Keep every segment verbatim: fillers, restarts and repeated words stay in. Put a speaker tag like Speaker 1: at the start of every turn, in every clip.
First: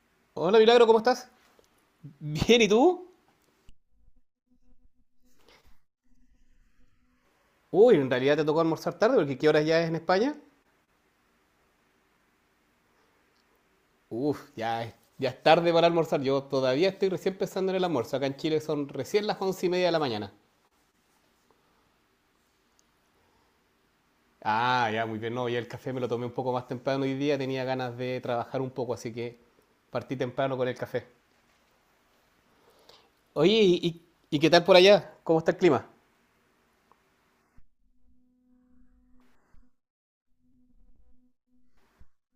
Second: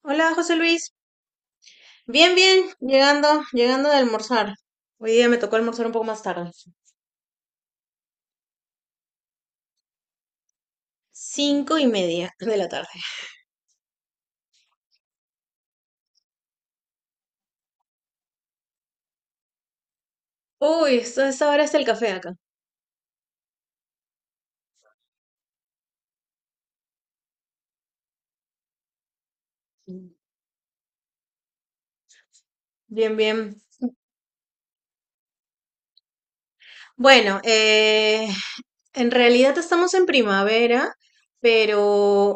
Speaker 1: Hola, José
Speaker 2: Hola Milagro,
Speaker 1: Luis.
Speaker 2: ¿cómo estás?
Speaker 1: Bien,
Speaker 2: Bien,
Speaker 1: bien,
Speaker 2: ¿y tú?
Speaker 1: llegando, llegando de almorzar. Hoy día me tocó almorzar un poco más tarde.
Speaker 2: Uy, en realidad te tocó almorzar tarde porque ¿qué horas ya es en España?
Speaker 1: Cinco y media de la tarde.
Speaker 2: Uf, ya es, ya es tarde para almorzar. Yo todavía estoy recién pensando en el almuerzo. Acá en Chile son recién las once y media de la mañana.
Speaker 1: Uy, esto- esta hora está el café acá.
Speaker 2: Ah, ya, muy bien. No, ya el café me lo tomé un poco más temprano hoy día. Tenía ganas de trabajar un poco, así que partí temprano con el café.
Speaker 1: Bien,
Speaker 2: Oye,
Speaker 1: bien.
Speaker 2: ¿y, y- y qué tal por allá? ¿Cómo está el clima?
Speaker 1: Bueno, eh, en realidad estamos en primavera, pero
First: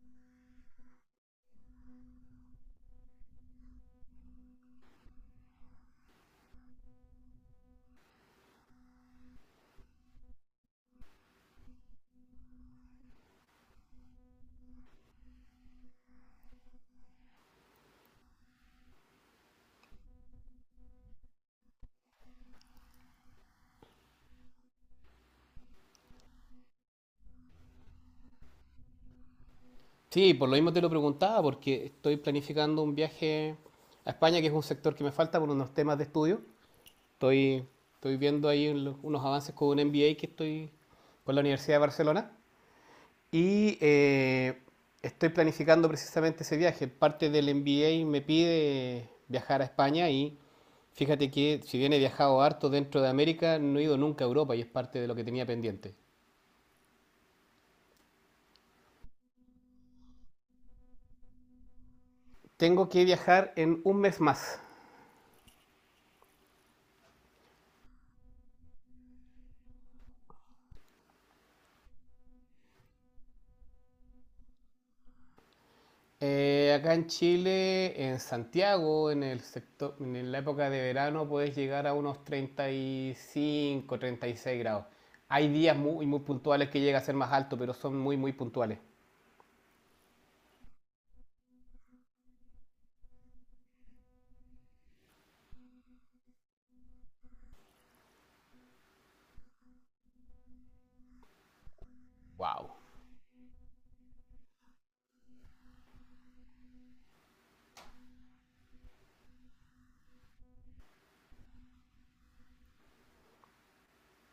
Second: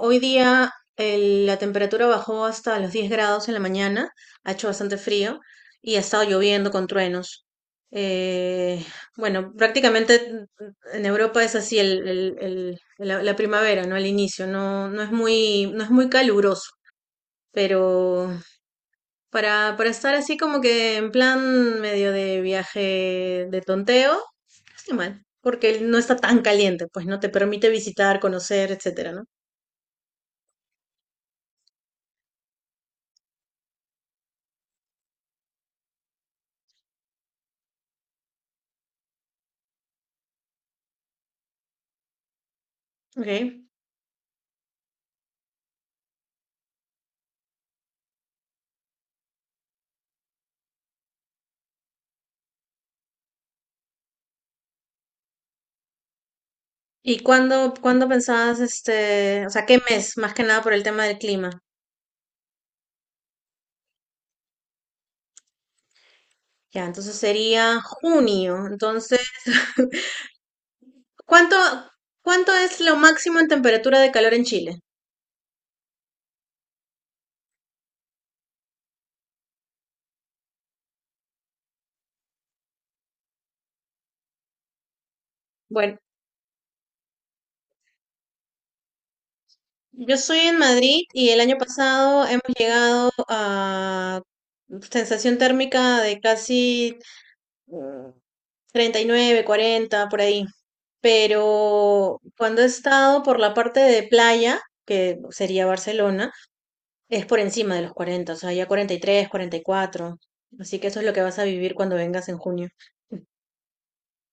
Speaker 1: hoy día el- la temperatura bajó hasta los diez grados en la mañana, ha hecho bastante frío y ha estado lloviendo con truenos. Eh, bueno, prácticamente en Europa es así el, el- el- la, la primavera, ¿no? Al inicio, no, no es muy, no es muy caluroso, pero para, para estar así como que en plan medio de viaje de tonteo. Qué mal, porque no está tan caliente, pues no te permite visitar, conocer, etcétera, ¿no?
Speaker 2: Sí, por lo mismo te lo preguntaba, porque estoy planificando un viaje a España, que es un sector que me falta por unos temas de estudio. Estoy, estoy viendo ahí unos avances con un M B A que estoy con la Universidad de Barcelona
Speaker 1: Okay.
Speaker 2: y eh, estoy planificando precisamente ese viaje. Parte del M B A me pide viajar a España y fíjate que si bien he viajado harto dentro de América, no he ido nunca a Europa y es parte de lo que tenía pendiente.
Speaker 1: ¿Y cuándo, cuándo pensabas, este, o sea, qué mes, más que nada por el tema del clima?
Speaker 2: Tengo que viajar en un mes más.
Speaker 1: Ya, entonces sería junio. Entonces, ¿cuánto, cuánto es lo máximo en temperatura de calor en Chile?
Speaker 2: Eh, acá en Chile, en Santiago, en el sector, en la época de verano, puedes llegar a unos treinta, treinta y cinco, treinta y seis grados. Hay días
Speaker 1: Bueno,
Speaker 2: muy, muy puntuales que llega a ser más alto, pero son muy, muy puntuales.
Speaker 1: yo soy en Madrid y el año pasado hemos llegado a sensación térmica de casi mm, treinta y nueve, cuarenta, por ahí. Pero cuando he
Speaker 2: ¡Wow!
Speaker 1: estado por la parte de playa, que sería Barcelona, es por encima de los cuarenta, o sea, ya cuarenta, cuarenta y tres, cuarenta y cuatro. Así que eso es lo que vas a vivir cuando vengas en junio.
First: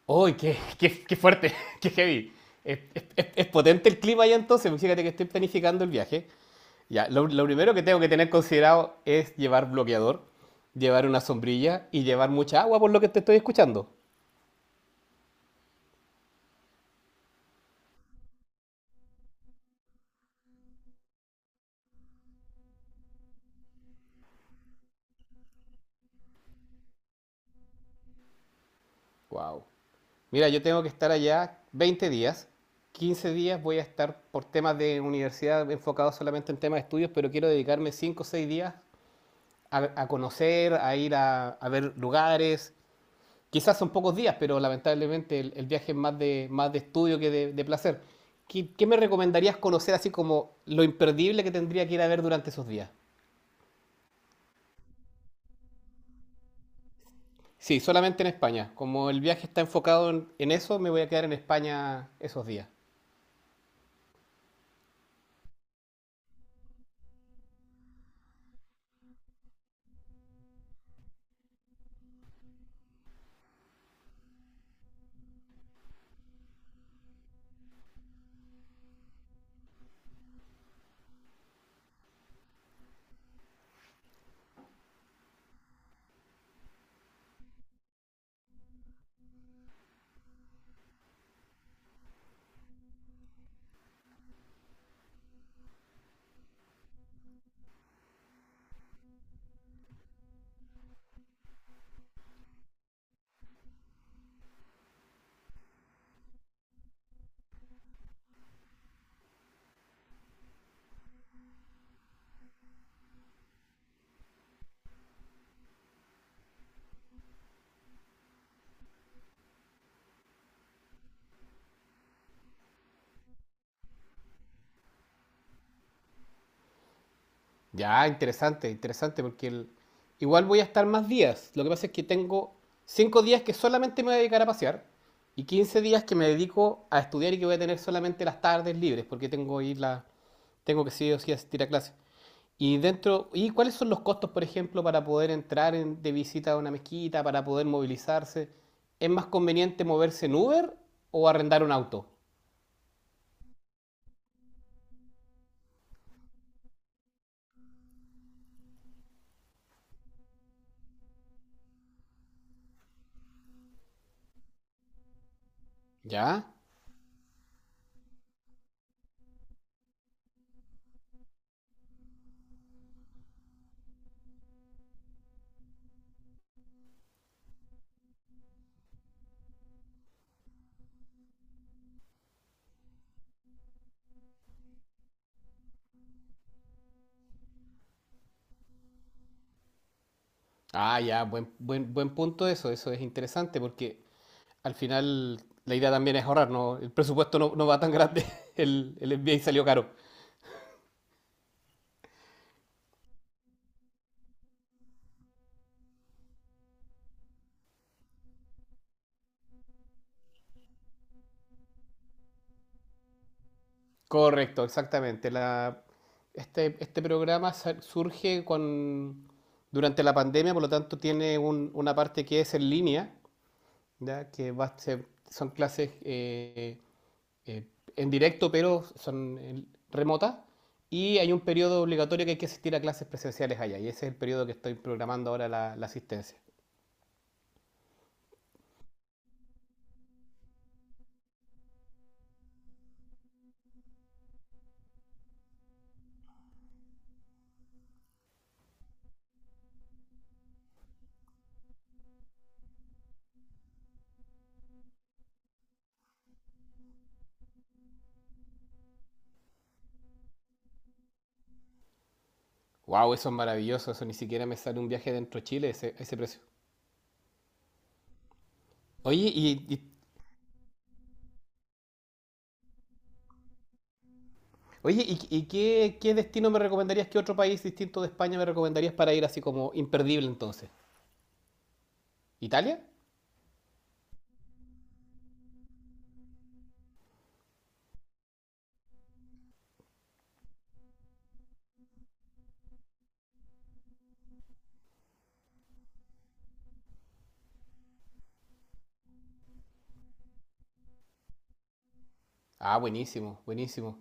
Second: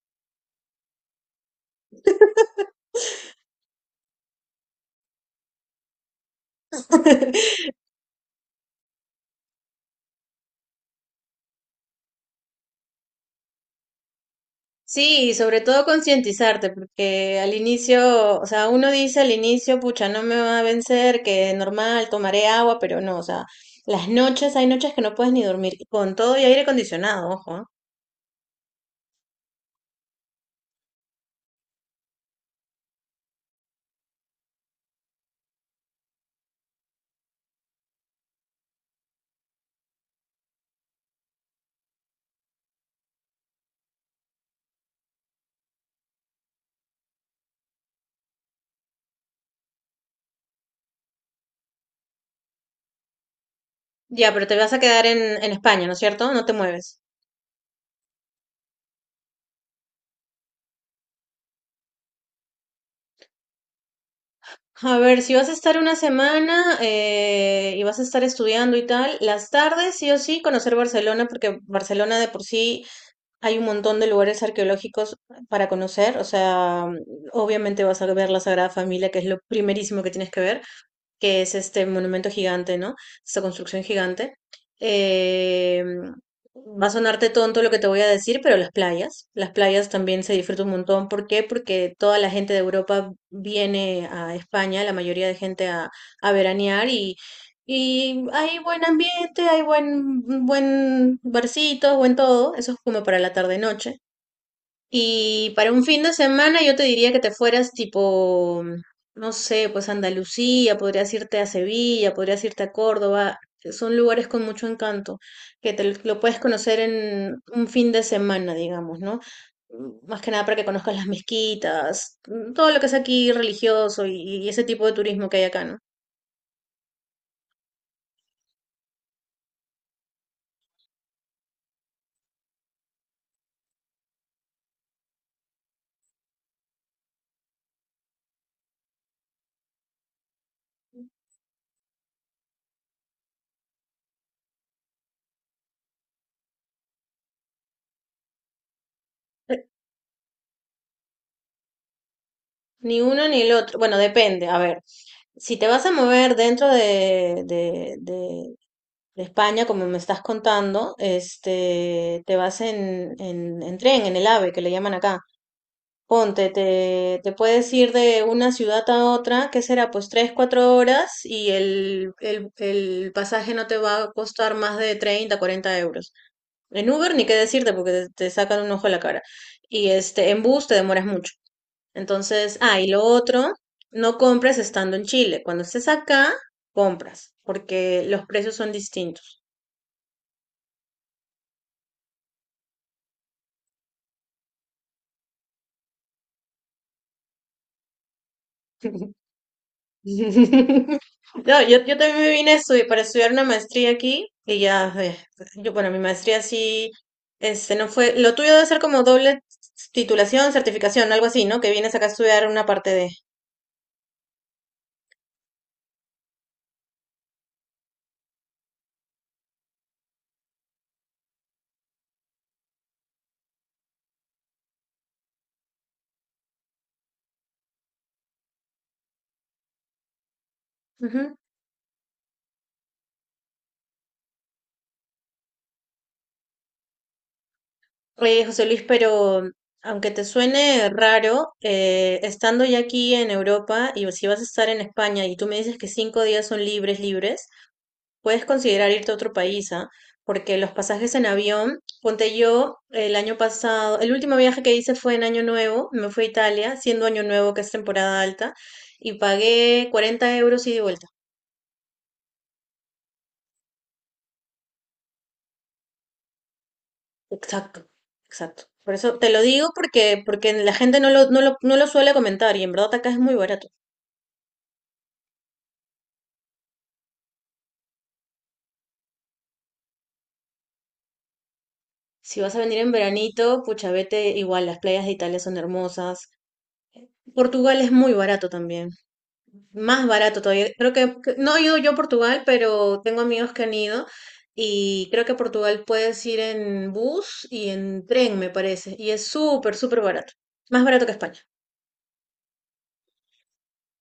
Speaker 2: ¡Uy, qué, qué, qué fuerte! ¡Qué heavy! Es, es- es- potente el clima allá entonces, porque fíjate que estoy planificando el viaje. Ya, lo, lo primero que tengo que tener considerado es llevar bloqueador, llevar una sombrilla y llevar mucha agua, por lo que te estoy escuchando.
Speaker 1: Sí, y sobre todo concientizarte, porque al inicio, o sea, uno dice al inicio, pucha, no me va a vencer, que normal, tomaré agua, pero no, o sea, las noches, hay noches que no puedes ni dormir, con todo y aire acondicionado, ojo. ¿Ah?
Speaker 2: ¡Wow! Mira, yo tengo que estar allá veinte días. quince días voy a estar por temas de universidad enfocado solamente en temas de estudios, pero quiero dedicarme cinco o seis días a, a conocer, a ir a, a ver lugares. Quizás son pocos días, pero lamentablemente el, el viaje es más de, más de estudio que de, de placer. ¿Qué, qué me recomendarías conocer así como lo imperdible que tendría que ir a ver durante esos días?
Speaker 1: Ya, pero te vas a quedar en, en España, ¿no es cierto? No te mueves.
Speaker 2: Sí, solamente en España. Como el viaje está enfocado en, en eso, me voy a quedar en España esos días.
Speaker 1: A ver, si vas a estar una semana eh, y vas a estar estudiando y tal, las tardes sí o sí conocer Barcelona, porque Barcelona de por sí hay un montón de lugares arqueológicos para conocer, o sea, obviamente vas a ver la Sagrada Familia, que es lo primerísimo que tienes que ver, que es este monumento gigante, ¿no? Esta construcción gigante. Eh, va a sonarte tonto lo que te voy a decir, pero las playas, las playas también se disfrutan un montón. ¿Por qué? Porque toda la gente de Europa viene a España, la mayoría de gente a, a veranear y, y hay buen ambiente, hay buen, buen barcito, buen todo. Eso es como para la tarde-noche. Y para un fin de semana yo te diría que te fueras tipo, no sé, pues a Andalucía, podrías irte a Sevilla, podrías irte a Córdoba. Son lugares con mucho encanto, que te lo lo puedes conocer en un fin de semana, digamos, ¿no? Mm, más que nada para que conozcas las mezquitas, mm, todo lo que es aquí religioso y, y ese tipo de turismo que hay acá, ¿no?
Speaker 2: Ya, interesante, interesante, porque el- igual voy a estar más días. Lo que pasa es que tengo cinco días que solamente me voy a dedicar a pasear y quince días que me dedico a estudiar y que voy a tener solamente las tardes libres, porque tengo ir la, tengo que sí o sí asistir a clases. Y dentro, ¿y cuáles son los costos, por ejemplo, para poder entrar en- de visita a una mezquita, para poder movilizarse? ¿Es más
Speaker 1: Eh,
Speaker 2: conveniente moverse en Uber o arrendar un auto?
Speaker 1: ni uno ni el otro. Bueno, depende. A ver, si te vas a mover dentro de, de, de España, como me estás contando, este, te vas en, en, en tren, en el A V E, que le llaman acá. Ponte,
Speaker 2: ¿Ya?
Speaker 1: te, te puedes ir de una ciudad a otra, ¿qué será? Pues tres, cuatro horas y el, el, el pasaje no te va a costar más de treinta, cuarenta euros. En Uber ni qué decirte porque te, te sacan un ojo a la cara. Y este, en bus te demoras mucho. Entonces, ah, y lo otro, no compres estando en Chile. Cuando estés acá, compras, porque los precios son distintos.
Speaker 2: Ah, ya, buen, buen, buen punto eso, eso es interesante porque al final la idea también es ahorrar, ¿no? El presupuesto no, no va tan grande, el, el M B A salió caro.
Speaker 1: No, yo, yo también me vine a estudiar, para estudiar una maestría aquí y ya, eh, yo, bueno, mi maestría sí, este, no fue, lo tuyo debe ser como doble titulación, certificación, algo así, ¿no? Que vienes acá a estudiar una parte de...
Speaker 2: Correcto, exactamente. La, este, este programa surge con, durante la pandemia, por lo tanto tiene un- una parte que es en línea, ¿ya? que va a ser- son clases eh, eh, en directo, pero son eh, remotas. Y hay
Speaker 1: Ujú.
Speaker 2: un periodo obligatorio que hay que asistir a clases presenciales allá, y ese es el periodo que estoy programando ahora la, la asistencia.
Speaker 1: Oye, José Luis, pero aunque te suene raro, eh, estando ya aquí en Europa y si vas a estar en España y tú me dices que cinco días son libres, libres, puedes considerar irte a otro país, ¿ah? Porque los pasajes en avión, ponte yo el año pasado, el último viaje que hice fue en Año Nuevo, me fui a Italia, siendo Año Nuevo que es temporada alta, y pagué cuarenta euros ida y de vuelta.
Speaker 2: Wow, eso es maravilloso. Eso ni siquiera me sale un viaje dentro de Chile ese, ese precio.
Speaker 1: Exacto, exacto. Por eso
Speaker 2: Oye,
Speaker 1: te lo
Speaker 2: y,
Speaker 1: digo
Speaker 2: y-
Speaker 1: porque, porque la gente no lo, no lo, no lo suele comentar y en verdad acá es muy barato.
Speaker 2: oye, ¿y, y qué, qué destino me recomendarías? ¿Qué otro país distinto de España me recomendarías para ir así como imperdible entonces?
Speaker 1: Si vas a venir
Speaker 2: ¿Italia?
Speaker 1: en veranito, pucha, vete igual, las playas de Italia son hermosas. Portugal es muy barato también. Más barato todavía. Creo que, que- no he ido yo a Portugal, pero tengo amigos que han ido y creo que a Portugal puedes ir en bus y en tren, me parece. Y es súper, súper barato. Más barato que España.
Speaker 2: Ah, buenísimo, buenísimo.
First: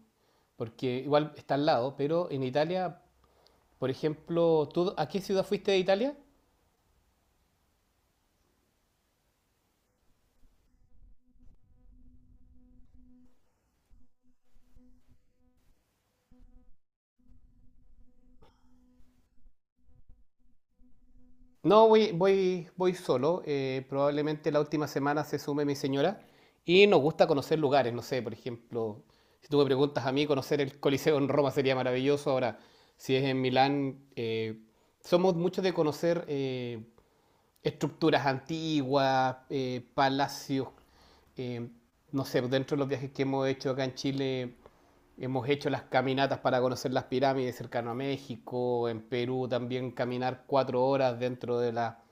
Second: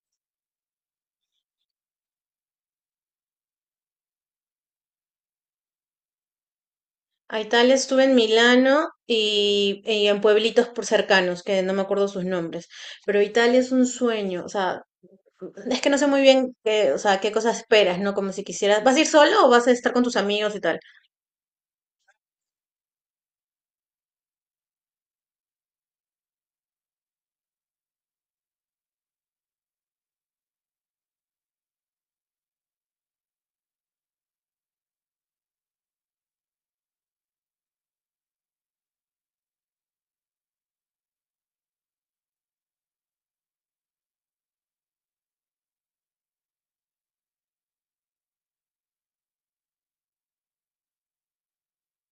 Speaker 2: Porque igual está al lado, pero en Italia, por ejemplo, ¿tú a qué ciudad fuiste de Italia?
Speaker 1: A Italia estuve en Milano y, y en pueblitos por cercanos, que no me acuerdo sus nombres. Pero Italia es un sueño. O sea, es que no sé muy bien qué, o sea, qué cosas esperas, ¿no? Como si quisieras, ¿vas a ir solo o vas a estar con tus amigos y tal?
Speaker 2: No, voy, voy, voy solo. Eh, probablemente la última semana se sume mi señora. Y nos gusta conocer lugares. No sé, por ejemplo, si tú me preguntas a mí, conocer el Coliseo en Roma sería maravilloso. Ahora, si es en Milán, eh, somos muchos de conocer eh, estructuras antiguas, eh, palacios, eh, no sé, dentro de los viajes que hemos hecho acá en Chile, hemos hecho las caminatas para conocer las pirámides cercano a México, en Perú también caminar cuatro horas dentro de, la,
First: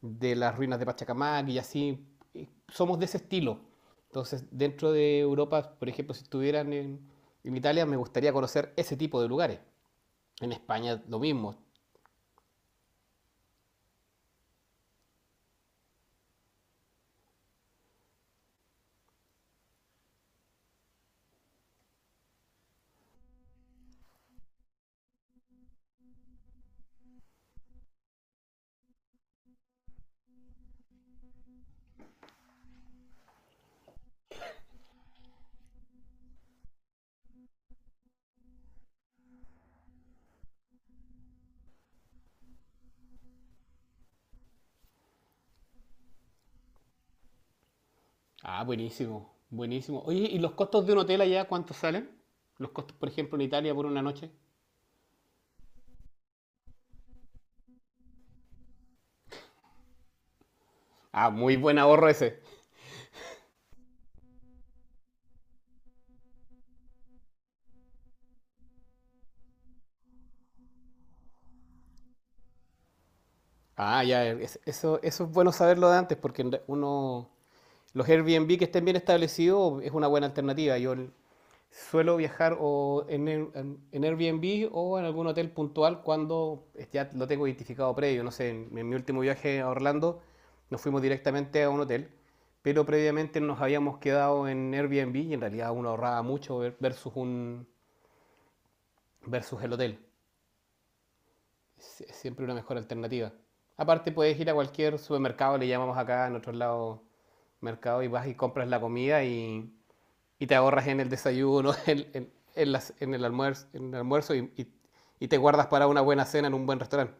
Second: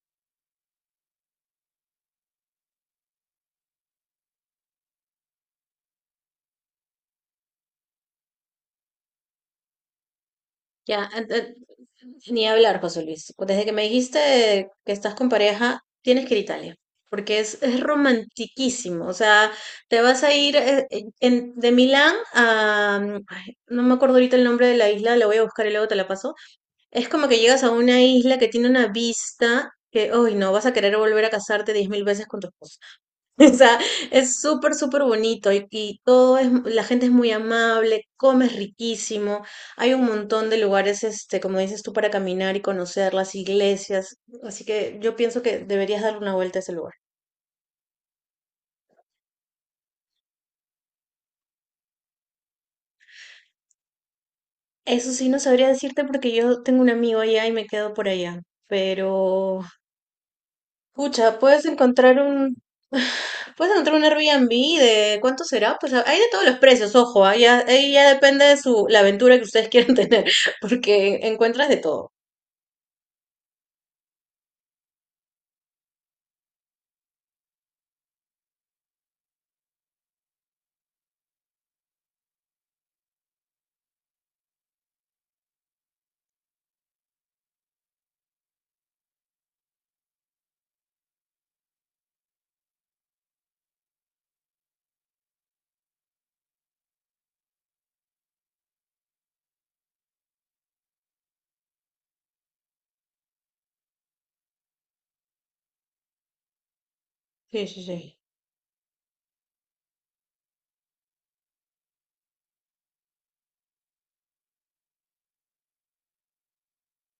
Speaker 2: de las ruinas de Pachacamac y así, eh, somos de ese estilo. Entonces, dentro de Europa, por ejemplo, si estuvieran en, en Italia, me gustaría conocer ese tipo de lugares. En España
Speaker 1: Ya,
Speaker 2: lo
Speaker 1: ent- ent-
Speaker 2: mismo.
Speaker 1: ni hablar, José Luis. Desde que me dijiste que estás con pareja, tienes que ir a Italia, porque es, es romantiquísimo. O sea, te vas a ir eh, eh, en- de Milán a... mm, ay, no me acuerdo ahorita el nombre de la isla, la voy a buscar y luego te la paso. Es como que llegas a una isla que tiene una vista que, uy, no, vas a querer volver a casarte diez mil veces con tu esposo. O sea, es súper, súper bonito y, y todo es, la gente es muy amable, comes riquísimo, hay un montón de lugares, este, como dices tú, para caminar y conocer las iglesias, así que yo pienso que deberías darle una vuelta a ese lugar.
Speaker 2: Ah, buenísimo, buenísimo. Oye, ¿y los costos de un hotel allá cuántos salen? Los costos, por ejemplo, en Italia por una noche.
Speaker 1: Eso sí, no sabría decirte porque yo tengo un amigo allá y me quedo por allá, pero
Speaker 2: Ah,
Speaker 1: pucha,
Speaker 2: muy
Speaker 1: puedes
Speaker 2: buen ahorro
Speaker 1: encontrar
Speaker 2: ese.
Speaker 1: un, puedes encontrar un Airbnb de ¿cuánto será? Pues hay de todos los precios, ojo, ahí ya, ahí ya depende de su, la aventura que ustedes quieran tener, porque encuentras de todo.
Speaker 2: Ah, ya, es- eso, eso es bueno saberlo de antes porque en re- uno, los Airbnb que estén bien establecidos es una buena alternativa. Yo suelo viajar o en, en- en Airbnb o en algún hotel puntual cuando ya lo tengo identificado previo. No sé, en, en mi último viaje a Orlando nos fuimos directamente a un hotel, pero previamente nos habíamos quedado en Airbnb y en realidad uno ahorraba mucho ver- versus, un, versus el hotel. Es, es siempre una mejor alternativa. Aparte puedes ir a cualquier supermercado, le llamamos acá en otros lados
Speaker 1: Sí, sí, sí.
Speaker 2: mercado y vas y compras la comida y y te ahorras en el desayuno, en, en, en las- en el almuerzo, en el almuerzo y, y- y te guardas para una buena cena en un buen restaurante.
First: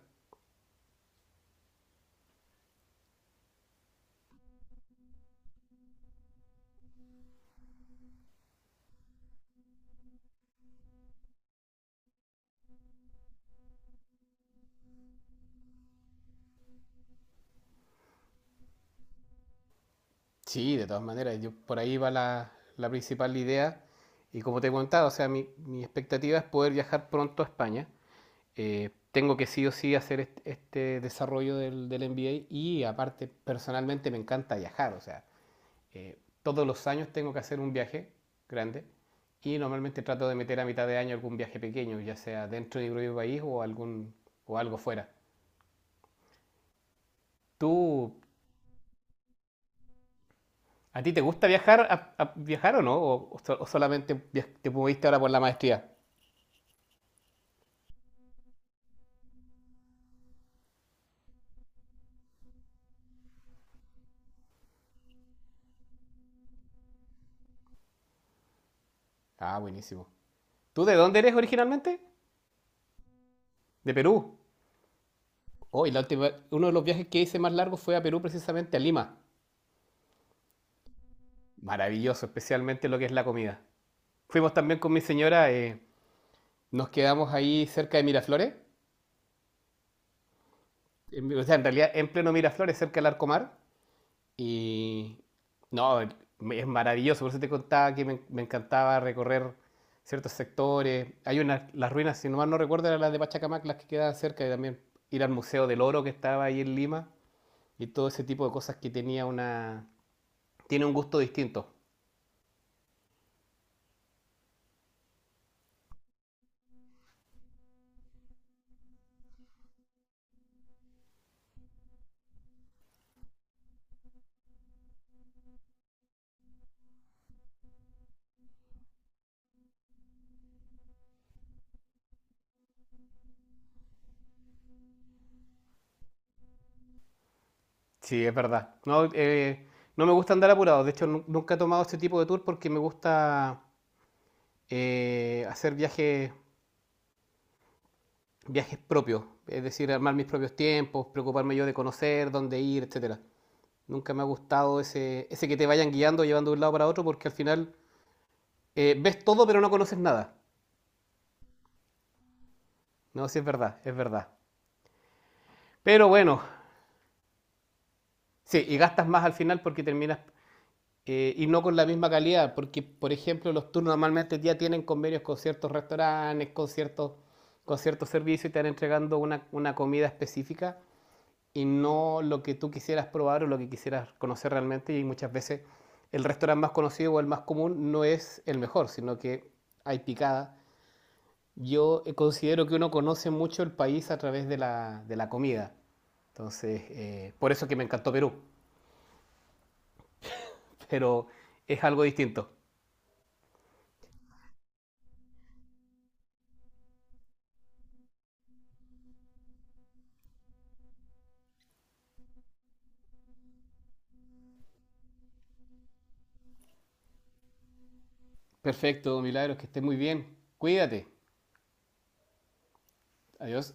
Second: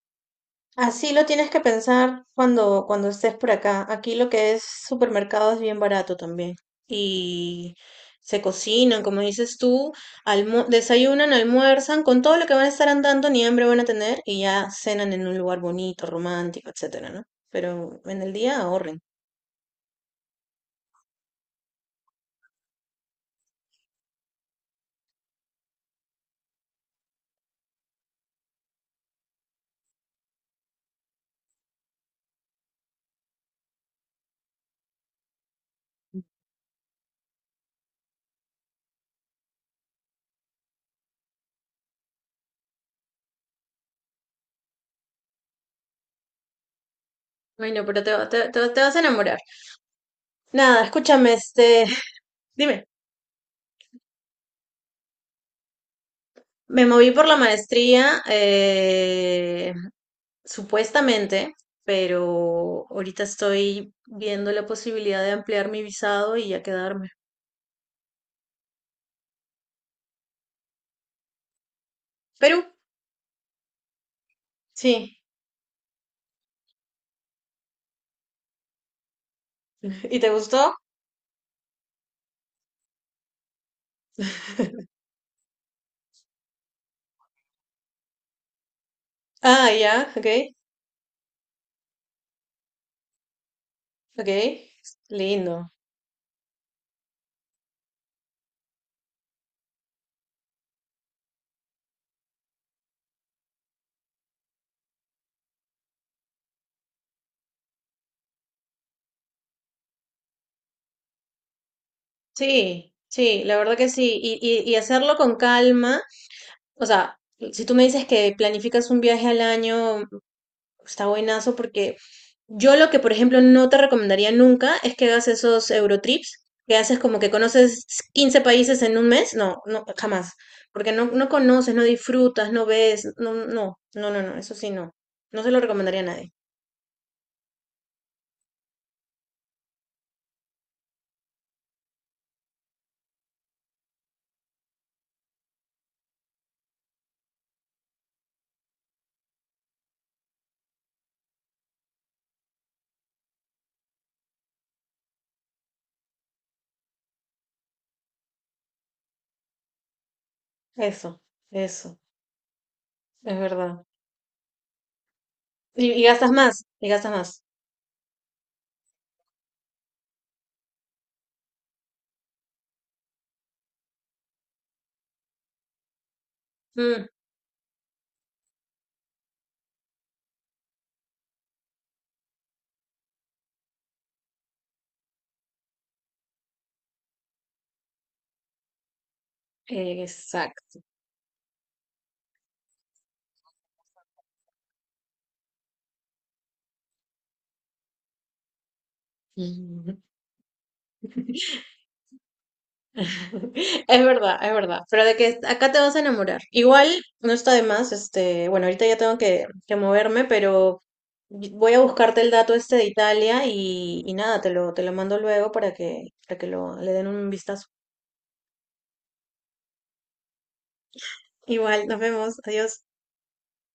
Speaker 1: Así lo tienes que pensar cuando, cuando estés por acá. Aquí lo que es supermercado es bien barato también. Y se cocinan, como dices tú, almu- desayunan, almuerzan, con todo lo que van a estar andando, ni hambre van a tener, y ya cenan en un lugar bonito, romántico, etcétera, ¿no? Pero en el día ahorren.
Speaker 2: Sí, de todas maneras, yo, por ahí va la, la principal idea. Y como te he contado, o sea, mi, mi expectativa es poder viajar pronto a España. Eh, tengo que sí o sí hacer este este, desarrollo del, del M B A y aparte, personalmente me encanta viajar, o sea, eh, todos los años tengo que hacer un viaje grande y normalmente trato de meter a mitad de año algún viaje pequeño, ya sea dentro de mi propio país o, algún, o algo fuera.
Speaker 1: Bueno, pero te,
Speaker 2: ¿Tú,
Speaker 1: va- te, te, te vas a enamorar. Nada,
Speaker 2: a ti te
Speaker 1: escúchame,
Speaker 2: gusta viajar,
Speaker 1: este,
Speaker 2: a- a- viajar o
Speaker 1: dime.
Speaker 2: no? ¿O, o so- solamente te moviste ahora por la maestría?
Speaker 1: Me moví por la maestría, eh, supuestamente, pero ahorita estoy viendo la posibilidad de ampliar mi visado y ya quedarme.
Speaker 2: Ah, buenísimo. ¿Tú de dónde eres originalmente?
Speaker 1: Perú,
Speaker 2: De Perú.
Speaker 1: sí.
Speaker 2: Oh, y la última, uno de los viajes que hice más largo fue a Perú, precisamente a Lima.
Speaker 1: ¿Y te gustó?
Speaker 2: Maravilloso, especialmente lo que es la comida. Fuimos también con mi señora, eh, nos quedamos ahí cerca de Miraflores.
Speaker 1: Ah, ya, ok,
Speaker 2: En, o sea, en realidad, en pleno Miraflores, cerca del Arcomar.
Speaker 1: ok.
Speaker 2: Y
Speaker 1: Lindo.
Speaker 2: no, es maravilloso. Por eso te contaba que me, me encantaba recorrer ciertos sectores. Hay unas, las ruinas, si no mal no recuerdo, eran las de Pachacamac, las que quedaban cerca. Y también ir al Museo del Oro que estaba ahí en Lima. Y todo ese tipo de cosas que tenía una... Tiene un gusto distinto.
Speaker 1: Sí, sí, la verdad que sí. Y, y, y hacerlo con calma. O sea, si tú me dices que planificas un viaje al año, está buenazo porque yo lo que, por ejemplo, no te recomendaría nunca es que hagas esos Eurotrips, que haces como que conoces quince países en un mes. No, no, jamás. Porque no, no conoces, no disfrutas, no ves. No, no, no, no, no, eso sí, no. No se lo recomendaría a nadie.
Speaker 2: Sí, es verdad. No, eh, no me gusta andar apurado. De hecho, nu- nunca he tomado este tipo de tour porque me gusta eh, hacer viajes viajes propios, es decir, armar mis propios tiempos, preocuparme yo de conocer, dónde ir, etcétera. Nunca me ha gustado ese, ese que te vayan guiando, llevando de un lado para otro, porque al final eh, ves todo pero no conoces nada.
Speaker 1: Eso, eso,
Speaker 2: No,
Speaker 1: es
Speaker 2: sí es verdad,
Speaker 1: verdad.
Speaker 2: es verdad.
Speaker 1: Y y
Speaker 2: Pero
Speaker 1: gastas
Speaker 2: bueno,
Speaker 1: más, y gastas más.
Speaker 2: sí, y gastas más al final porque terminas eh, y no con la misma calidad, porque por ejemplo los tours normalmente ya tienen convenios con ciertos restaurantes, con
Speaker 1: Mm,
Speaker 2: ciertos, con ciertos servicios y te van entregando una, una comida específica y no lo que tú quisieras probar o lo que quisieras conocer realmente. Y muchas veces el restaurante más conocido o el más común no es el mejor, sino que hay picada.
Speaker 1: exacto.
Speaker 2: Yo eh, considero que uno conoce mucho el país a través de la, de la comida. Entonces, eh, por eso que me encantó Perú, pero es algo distinto.
Speaker 1: Es verdad, es verdad. Pero de que acá te vas a enamorar. Igual no está de más, este, bueno, ahorita ya tengo que, que moverme, pero voy a buscarte el dato este de Italia y, y nada, te lo, te lo mando luego para que, para que lo, le den un vistazo.
Speaker 2: Perfecto, Milagros, que estés muy bien. Cuídate.
Speaker 1: Igual, nos vemos. Adiós.
Speaker 2: Adiós.